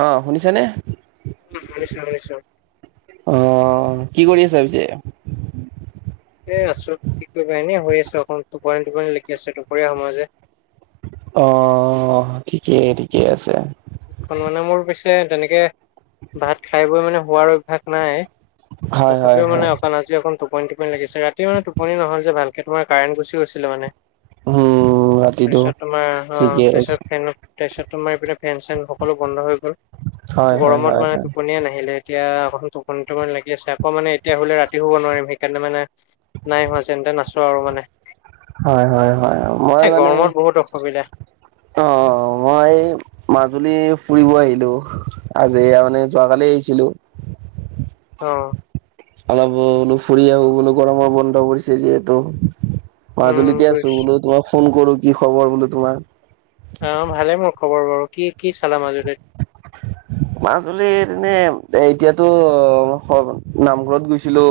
অহ' শুনিছানে? উম, শুনিছোঁ, শুনিছোঁ। অ', কি কৰি আছে, পিছে? এ আছো কি কৰিবা এনে শুই আছো, অকন টোপনি টোপনি লাগি আছে দুপৰীয়া সময় যে। অ' ঠিকেই ঠিকেই আছে। খন মানে মোৰ পিছে তেনেকে ভাত খাই বৈ মানে শুৱাৰ অভ্যাস নাই। হয় হয় তথাপিও মানে হয়, অকন আজি অকন টোপনি টোপনি লাগি আছে ৰাতি মানে টোপনি নহ'ল যে ভালক তোমাৰ কাৰেনট গুচি গৈছিলে মানে। উম, ৰাতিটো তাৰপিছত তোমাৰ আহ ঠিকে তাৰপিছত কৈছে। ফেন তাৰপিছত তোমাৰ এইপিনে। ফেন চেন সকলো বন্ধ হৈ গ'ল। হয় হয় গৰমত হয় মানে হয়, টোপনিয়ে নাহিলে। এতিয়া অকণ টোপনি টোপনি লাগি আছে আকৌ মানে এতিয়া শুলে ৰাতি শুব নোৱাৰিম সেইকাৰণে মানে নাই শুৱা যেন। নাচো আৰু মানে হয়, হয়, হয়, মই এ মানে গৰমত বহুত অসুবিধা অ' মই। মাজুলী ফুৰিব আহিলো, আজি মানে যোৱাকালি আহিছিলো। অ' অলপ বোলো ফুৰি আহো বোলো গৰমৰ বন্ধ পৰিছে যিহেতু। উম মাজুলীতে আছো বুজিছো বোলো তোমাক ফোন কৰো কি খবৰ বোলো তোমাৰ। অ' ভালে মোৰ খবৰ বাৰু কি কি চালা মাজুলীত। [unintelligible] মাজুলী এনে এতিয়াতো নামঘৰত গৈছিলো।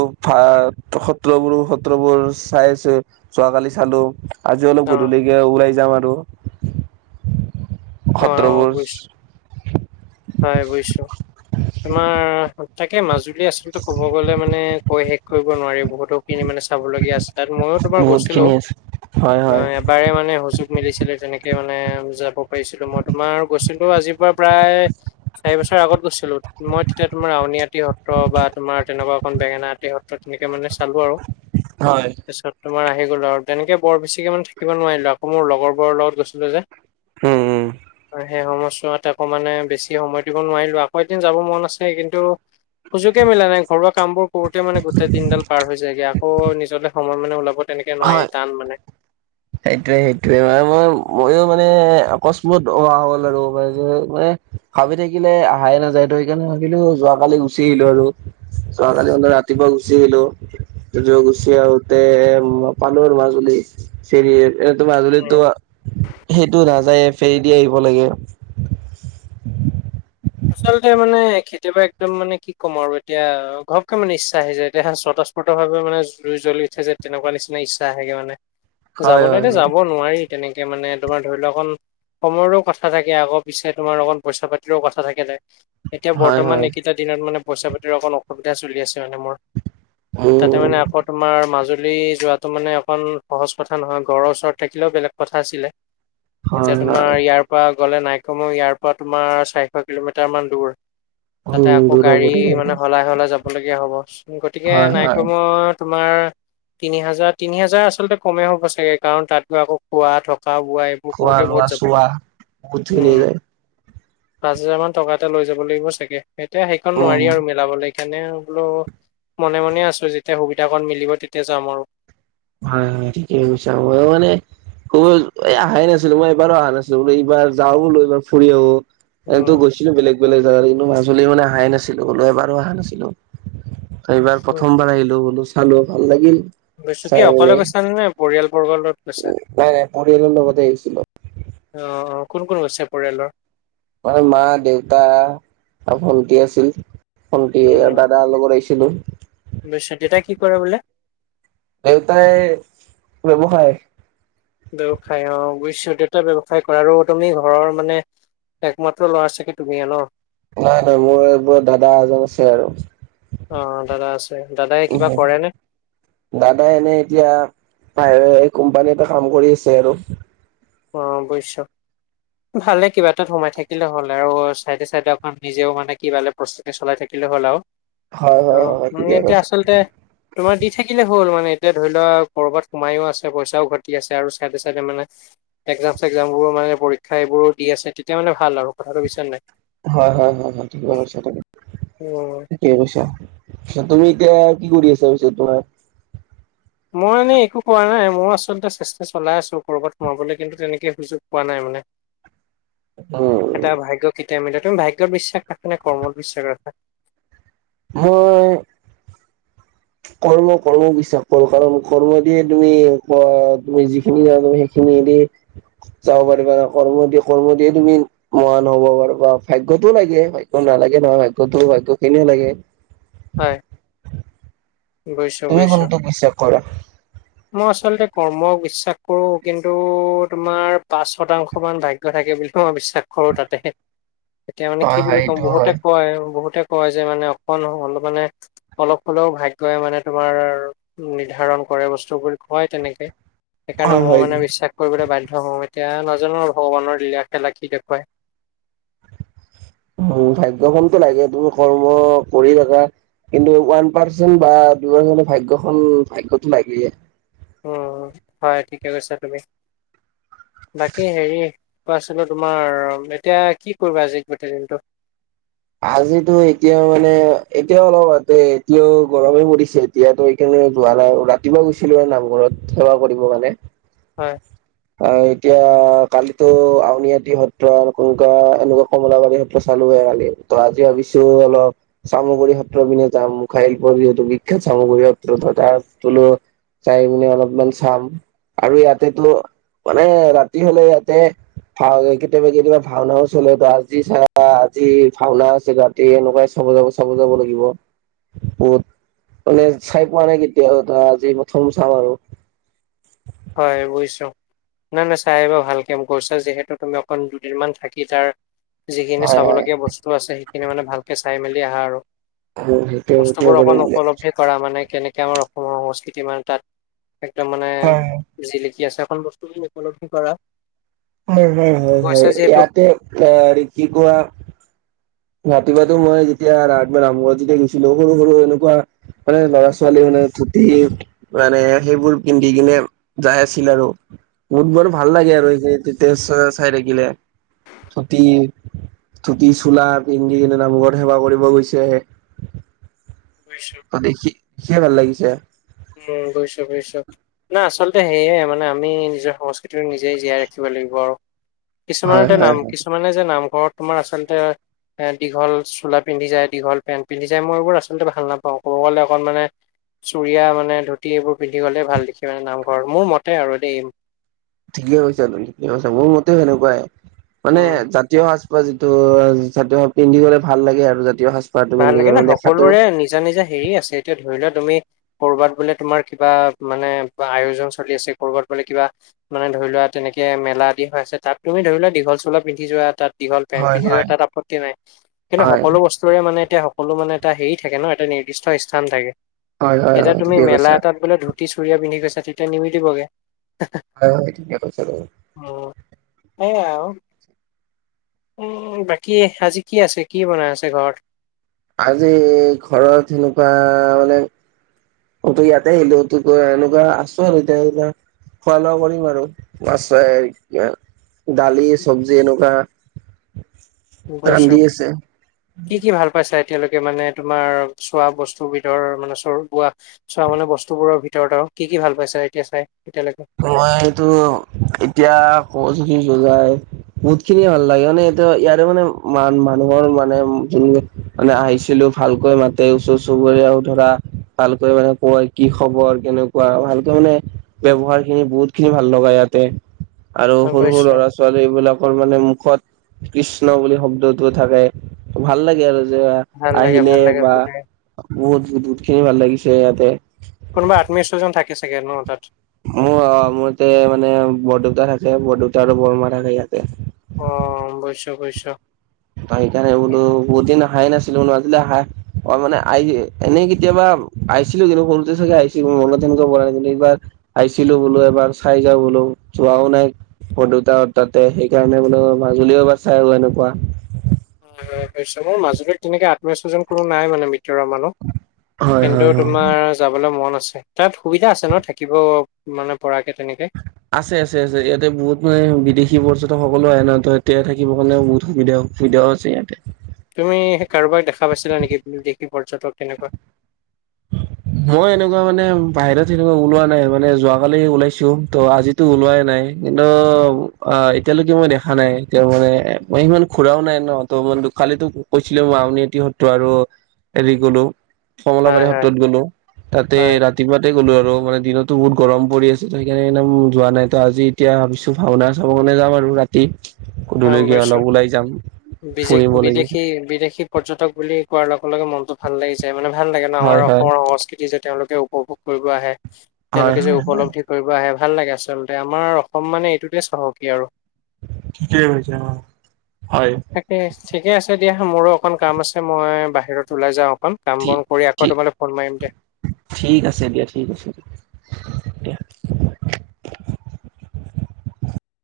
সত্ৰবোৰো সত্ৰবোৰ চাই আছো, যোৱাকালি চালো। আজি অলপ অ গধূলিকে ওলাই যাম আৰু। অ' সত্ৰবোৰ বুজিছো হয়, বুজিছো তোমাৰ তাকে মাজুলী আচলতে ক'ব গ'লে মানে কৈ শেষ কৰিব নোৱাৰি বহুতো কিনি মানে চাবলগীয়া আছে। তাত মই তোমাৰ বহুত গৈছিলো খিনি আছে হয় হয় অ' এবাৰে মানে হজোক মিলিছিলে তেনেকে মানে যাব। পো মই তোমাৰ গৈছিলো আজিৰ পৰা প্ৰায়, চাৰি বছৰ আগত গৈছিলো, মই তেতিয়া তোমাৰ আ নীআটি সত্ৰ বা তোমাৰ তেনেকুৱা এখন বেঙেনা আটি সত্ৰ তেনেকে মানে চালো আৰু। হয় পিছত তোমাৰ আহি আহি গলো আৰু তেনেকে বৰ বেছিকে মানে থাকিব নোৱাৰিলো আকৌ মোৰ লগৰবোৰৰ লগত গৈছিলো যে। উম উম সেই সময়ছোৱাত আকৌ মানে বেছি সময় দিব নোৱাৰিলোঁ আকৌ এদিন যাব মন আছে কিন্তু সুযোগে মিলা নাই ঘৰুৱা কামবোৰ কৰোতে মানে গোটেই দিনডাল পাৰ হৈ যায় গে আকৌ নিজলে সময় মানে ওলাব তেনেকে নোৱাৰি হয়, টান মানে সেইটোৱে সেইটোৱে মই ম মানে অকস্মাত অহা হ'ল আৰু মানে, ভাবি থাকিলে আহাই নাযায় ত সেইকাৰণে গৈছিলো, যোৱাকালি গুচি আহিলো আৰু। যোৱা কালি ম ৰাতিপুৱা ঘুচি আহিলো, য গুচি আহোতে পালৰ মাজুলী, চেৰি এইটো উম। মাজুলীতো, সেইটো নাযায়। ফেৰী দি আহিব লাগে। আচলতে মানে, কেতিয়াবা একদম মানে কি ক'ম আৰু এতিয়া ঘৰকে মানে ইচ্ছা আহি যায় এতিয়া সত সসফৰ্তভাৱোন জুই জ্বল উঠে যে তেনেকুৱা নিচি ইচ্ছা আহেগে মানে। হয় হয় যাবলৈতো হয় যাব নোৱাৰি। তেনেকে মানে তোমাৰ ধৰি লোৱা অকণ, সময়ৰো কথা থাকে আগৰ পিছে তোমাৰ অকণ পইচা পাতিৰও কথা থাকে, এতিয়া হয় বৰ্তমান হয় এইকেইটা দিনত মানে পইচা পাতিৰ অকণ অসুবিধা চলি আছে। তা মোৰ, তাতে উম মানে আকৌ তোমাৰ মাজ যোৱাটো মানে অকণ সহজ কথা নহয় ঘৰৰ ওচৰত থাকিলেও বেলেগ কথা আছিলে। এতিয়া হয় তোমাৰ হয় ইয়াৰ পৰা গ'লে নাই কম ইয়াৰ পৰা তোমাৰ চাৰিশ কিলোমিটাৰ মান দূৰ। তাতে উম আকৌ দূৰ হ'ব গাড়ী দূৰ হ'ব মানে সলাই সলাই যাব লগগীয়া হ'ব গতিকে হয় হয় নাইক্ৰমত তোমাৰ তিনি হাজাৰ, তিনি হাজাৰ আচলতে কমে হ'ব চাগে, কাৰণ তাত গৈ আকৌ খোৱা, থকা খোৱা-বোৱা এইবোৰ খোৱা কৰোতে লোৱা বহুত যাব, চোৱা বহুতখিনি উম। যায় পাঁচ হাজাৰ মান টকা এটা লৈ যাব লাগিব চাগে, এতিয়া সেইখন উম নোৱাৰি আৰু মিলাবলৈ। এনে বোলো, মনে মনে আছোঁ, যেতিয়া সুবিধাকণ মিলিব, তেতিয়া যাম আৰু। হয়, হয়, ঠিকে কৈছা, মই মানে হ'ল, এই অহাই নাছিলো, মই এইকাৰণে অহা নাছিলো, বোলো, এইবাৰ যাওঁ বোলো এইবাৰ ফুৰি আহোঁ। এনেতো গৈছিলো বেলেগ বেলেগ জাগাত, কিন্তু মাজুলী মানে অহাই নাছিল, এবাৰো অহা নাছিলোঁ। এইবাৰ উম। প্ৰথমবাৰ আহিলো, বোলো চালোঁ, ভাল লাগিল। তুমি কি চাই অকলে মেলি গৈছিলা নে পৰিয়াল বৰ্গৰ লগত গৈছা? নাই নাই পৰিয়ালৰ লগতে আহিছিলো অ' অ'। কোন কোন গৈছে পৰিয়ালৰ? আমাৰ মা, দেউতা আৰু ভন্টি আছিল। ভণ্টি, উম, দাদাৰ লগত আহিছিলো। দেউতাই কি কৰে বোলে? দেউতাই ব্যৱসায়। বৱসায়, অ', বুজিছোঁ, দেউতাই ব্যৱসায় কৰে কাৰণে ঘৰৰ মানে একমাত্ৰ ল'ৰা চাগে তুমিয়ে ন'? নহয়, নহয়, মোৰ ওপৰত দাদা এজন আছে আৰু। অ', দাদা আছে, দাদাই কিবা উম, কৰে নে? দাদাই এনেই এতিয়া ইয়াৰে কোম্পানী এটাত কাম কৰি আছে আৰু। অ', বুইছোঁ। ভালে কিবা এটাত সোমাই থাকিলে হ'ল আৰু, চাইডে, চাইডে আকৌ নিজেও মানে কিবা অলপ প্ৰস্তুতি চলাই থাকিলে হ'লে হ'ল আৰু, হয় হয় অ', হয় মই ঠিকে এতিয়া কৈছে আচলতে, তোমাক দি থাকিলে হ'ল আৰু এতিয়া ধৰি লোৱা, কৰ'বাত সোমাইও আছে, পইচাও ঘটি আছে আৰু চাইডে চাইডে মানে এগ্জাম-চেগজামবোৰো মানে পৰীক্ষা, এইবোৰো দি আছে, তেতিয়া মানে ভাল আৰু। কথাটো বুজিছা নাই। হয়, হয়, হয়, হয় ঠিকে কৈছা তুমি। উম, ঠিকে কৈছা, তুমি এতিয়া কি কৰি আছা, পিছত তোমাৰ মই মানে একো কৰা নাই মই আচলতে চেষ্টা চলাই আছো কৰ'বাত সোমাবলৈ, কিন্তু তেনেকে সুযোগ পোৱা নাই মানে। উম এতিয়া ভাগ্যত কেতিয়া মিলে! তুমি ভাগ্যত বিশ্বাস ৰাখা নে কৰ্মত বিশ্বাস ৰাখা? মই কৰ্ম, কৰ্মত বিশ্বাস কৰোঁ। কাৰণ কৰ্ম দিয়ে তুমি, এনেকুৱা তুমি যিখিনি আৰু তুমি সেইখিনি [unintelligible] যাব পাৰিবা। কৰ্ম দিয়ে- কৰ্ম দিয়ে তুমি মহান হ'ব পাৰিবা। ভাগ্যটোও লাগে। ভাগ্য নালাগে নহয়, কিন্তু ভাগ্যখিনিয়ো লাগে। হয়। বুজিছো তুমি বুজিছো। কোনটোক বিশ্বাস কৰা? মই আচলতে কৰ্মক বিশ্বাস কৰোঁ, কিন্তু তোমাৰ পাঁচ শতাংশ মান ভাগ্য থাকে বুলি মই বিশ্বাস কৰোঁ তাতে। এতিয়া মানে হয় কি বুলি হয় ক'ম, এইটো বহুতে হয় কয়, বহুতে কয় যে মানে অকণ অলপ মানে অলপ হ'লেও ভাগ্যই মানে তোমাৰ নিৰ্ধাৰণ কৰে বস্তু বুলি কয় তেনেকে। সেইকাৰণে হয় মই হয় মানে বিশ্বাস কৰিবলৈ বাধ্য। অহ', এতিয়া নাজানো আৰু ভগৱানৰ লীলা-খেলা কি দেখুওৱাই। উম, ভাগ্যখনতো লাগে, তুমি কৰ্ম কৰি থাকা। কিন্তু ওৱান পাৰ্চেণ্ট বা দুই পাৰ্চেণ্ট ভাগ্যখন- ভাগ্যটো লাগেই। উম, হয়, ঠিকে কৈছা তুমি। বাকী হেৰি কৈ আছিলো, তোমাৰ এতিয়া কি কৰিবা আজি গোটেই দিনটো? আজিতো এতিয়া মানে, এতিয়াও অলপ আগতে এতিয়াও গৰমে পৰিছে, এতিয়াতো এই এতিয়া যোৱা নাই, ৰাতিপুৱা গৈছিলোঁ আৰু নামঘৰত সেৱা কৰিব কাৰণে। হয় অ এতিয়া কালিতো আউনীআদি সত্ৰ ন কোনকুৱা এনেকুৱা কমলাবাৰী সত্ৰ চালো যোৱাকালি আজি ভাবিছো হল সামগ্ৰী পত্ৰ বিনে খাইল প যহেতু বিখ্যাত সামগ্ৰী পত্ৰত তাৰ তলো চাই পি অলপমান চাম আৰু ইয়াতেতো মানে ৰাতি হলে ইয়াতে ভাও কেতিয়াবা কেতিয়াবা ভাওনাও চলে তো আজি চাৰ আজি ভাওনা আছে ৰাাতি এনেকুৱাই চাব যাব চাব যাব লাগিব কত মানে চাই পোৱা নাই কেতিয়া ধৰা আজি প্ৰথম চাম আৰু হয় বুইছো নাই নাই চাই আহিবা ভালকে গৈছা যিহেতু তুমি অকণ দুদিনমান থাকি তাৰ যিখিনি হয় হয় চাবলগীয়া বস্তু আছে সেইখিনি মানে ভালকে চাই মেলি আহা আৰু সেইটো সেইটোৱে বস্তুবোৰ কৰিম অকন বুলি হয় উপলব্ধি কৰা মানে কেনেকে আমাৰ অসমৰ সংস্কৃতি মানে তাত একদম মানে হয় জিলিকি আছে আকণ বস্তু খিনি উপলব্ধি কৰা হয় হয় হয় গৈছা হয় যিহেতু ইয়াতে এ কি কোৱা ৰাতিপুৱাতটো মই যেতিয়া ৰা ৰামঘৰত যেতিয়া গৈছিলো সৰু সৰু এনেকুৱা মানে ল'ৰা ছোৱালী মানে ধুতি মানে সেইবোৰ পিন্ধি কিনে যাই আছিল আৰু বহুত বাৰু ভাল লাগে আৰু তে চাই থাকিলে ধুতি ধুতি চোলাৰ পিন্দী কিনে নামঘৰত সেৱা কৰিব গৈছে বুজিছো ত দেখি সিয় ভাল লাগিছে উম গৈছো বুইছ না আচলতে সেয়ে মানে আমি নিজৰ সংস্কৃতি নিজেই জীয়াই ৰাখিব লাগিব আৰু হয় কিছুমানতে হয় নাম হয় কিছুমানে যে নামঘৰত তোমাৰ আচলতে এ দীঘল চোলা পিন্ধি যায় দীঘল পেণ্ট পিন্ধি যায় মই এইবোৰ আচলতে ভাল নাপাওঁ ক'ব গ'লে অকণ মানে চুৰিয়া মানে ধুতি এইবোৰ পিন্ধি গ'লে ভাল দেখি মানে নামঘৰত মোৰ মতে আৰু দেই ঠিকে হৈছে ঠিকে হৈছে মোৰ মতেও সেনেকুৱাই মানে উম জাতীয় সাজ যিটো অ', জাতীয় পিন্ধি গ'লে ভাল লাগে আৰু জাতীয় সাজ ভাল লাগে না, সকলোৰে নিজা নিজা হেৰি আছে, এতিয়া ধৰি লোৱা তুমি, ক'ৰবাত বোলে তোমাৰ কিবা মানে আয়োজন চলি আছে, ক'ৰবাত বোলে কিবা মানে ধৰি লোৱা, তেনেকে মেলা আদি হৈ আছে, তাত তুমি ধৰি লোৱা দীঘল চোলা পিন্ধি যোৱা, তাত দীঘল পেণ্ট হয়, পিন্ধি যোৱা হয়। তাত আপত্তি নাই, কিন্তু হয়, সকলো বস্তুৰেই মানে এতিয়া সকলো মানে এটা হেৰি থাকে ন, এটা নিৰ্দিষ্ট স্থান থাকে, হয়, হয়, এতিয়া হয়, তুমি ঠিকে মেলা কৈছা। এটাত বোলে ধ ধূতি চুুৰীয়া পিন্ধি গৈছা, তেতিয়া নিমিলিবগে। হয় হয়, ঠিকেই কৈছা বাৰু। সেইয়াই আৰু। উম, বাকী আজি কি আছে? কি বনাই আছে ঘৰত? আজি ঘৰত সেনেকুৱা মানে অ', তো ইয়াতেই আহিলোঁ, ত' এনেকুৱা আছো আৰু এতিয়া এইয়া খোৱা লোৱা কৰিম আৰু, মাছ চাই দালি, চবজি এনেকুৱা ৰান্ধি বুজিছোঁ, আছে। কি কি ভাল পাইছা এতিয়ালৈকে মানে তোমাৰ চোৱা বস্তু ভিতৰ, মানে চ বোৱা চোৱা মানে বস্তু বোৰৰ ভিতৰত আৰু। কি ভাল পাইছা এতিয়া চাই? এতিয়ালৈকে মইতো এতিয়া ক'বচো বুজাই, বহুত খিনিয়েই ভাল লাগে, মানে এয়া ইয়াৰে মানে মান মানুহৰ মানে যোন মানে আহিছিলোঁ, ভালকৈ মাতে, ওচৰ চুবুৰীয়াও ধৰা ভালকৈ মানে কয়, কি খবৰ? বৰ কেনেকুৱা? ভালকে মানে ব্যৱহাৰ খিনি বহুত খিনি ভাল লগা ইয়াতে, আৰু গম সৰু সৰু পাইছো ল'ৰা ছোৱালীবিলাকৰ মানে মুখত কৃষ্ণ বুলি শব্দটো থাকে, ভাল লাগে আৰু যে ভাল লাগে আহিলে ভাল লাগে বা ভাল লাগে বহুত বহুত খিনি ভাল লাগিছে ইয়াতে। কোনোবা আত্মীয় স্বজন থাকে চাগে ন তাত? মোৰ অ', মোৰ ইয়াতে মানে বৰদেউতা থাকে, বৰদেউতা আৰু বৰমা থাকে ইয়াত। অ', বুজিছোঁ বুজিছোঁ। ত' সেইকাৰণে বোলো বহুতদিন অহাই নাছিলো, মো আজিলৈ অহাই মই মানে আহি এনেই কেতিয়াবা আহিছিলোঁ, কিন্তু সৰুতে চাগে আহিছিলো, মনত এনেকুৱা পৰা নাই কিন্তু এইবাৰ আহিছিলোঁ বোলো, এবাৰ চাই যাও বোলো, যোৱাও নাই। বৰদেউতা হতৰ তাতে, সেইকাৰণে বোলো মাজুলীও এবাৰ চাই আহোঁ কেনেকুৱা। অ', হয়, মোৰ মাজুলীত তেনেকে আত্মীয় চজন কোনো নাই মানে। ভিতৰুৱা মানুহ, হয়, কিন্তু হয়, অ'। তোমাৰ যাবলৈ মন আ ছে। তাত সুবিধা আছে ন' থাকিব মানে পৰা আছে, আছে, আছে। ইয়াতে বহুত মানে বিদেশী পৰ্য টক সকলো আহে ন', ত' এতিয়া থাকিবৰ কাৰণে বহুত সুবিধা সুবিধাও আছে ইয়াতে। তুমি সেই কাৰোবাক দেখা পাইছিলা নেকি? বিদেশী পৰ্যটক তেনেকুৱা। মই এনেকুৱা মানে বাহিৰত এনেকুৱা ওলোৱা নাই, মানে যোৱা কালি ওলাইছো, ত' আজিতো ওলোৱাই নাই। কিন্তু অ', এতিয়ালৈকে মই দেখা নাই, এতিয়া মানে মই সিমান খুৰাও নাই ন' অহ। কালিতো কৈছিলে, মই আউনিআটি সত্ৰ আৰু হেৰি গ'লো। হয় কমলাবাৰী হয় সত্ৰত গ'লো, তাতেই হয় ৰাতিপুৱাতে গ'লো আৰু, মানে দিনতো বহুত গৰম পৰি আছে, ত' সেইকাৰণে একদম যোৱা নাই, ত' আজি এতিয়া ভাবিছো ভাওনা চাব মানে যাম আৰু ৰাতি। গম গধূলিকে পাইছোঁ, অলপ ওলাই যাম। বিজে, ফুৰিব লাগিব বিদেশী, বিদেশী পৰ্যটক বুলি কোৱাৰ লগে লগে মনতো ভাল লাগি যায়, মানে ভাল লাগে ন', হয় আমাৰ হয় অসমৰ সংস্কৃতি যে তেওঁলোকে উপভোগ কৰিব আহে। হয় তেওঁলোকে যে হয় হয় উপলব্ধি কৰিব আহে, ভাল লাগে আচলতে, আমাৰ অসম মানে এইটোতেই চাহকী আৰু। ঠিকেই কৈছা হয় তাকেহে ঠিকেই আছে দিয়া, মোৰো অকণ কাম আছে, মই বাহিৰত ওলাই যাওঁ অকন, কাম ঠিক বন কৰি ঠিক আকৌ তোমালৈ ফোন মাৰিম দিয়া। ঠিক আছে দিয়া, ঠিক আছে দিয়া।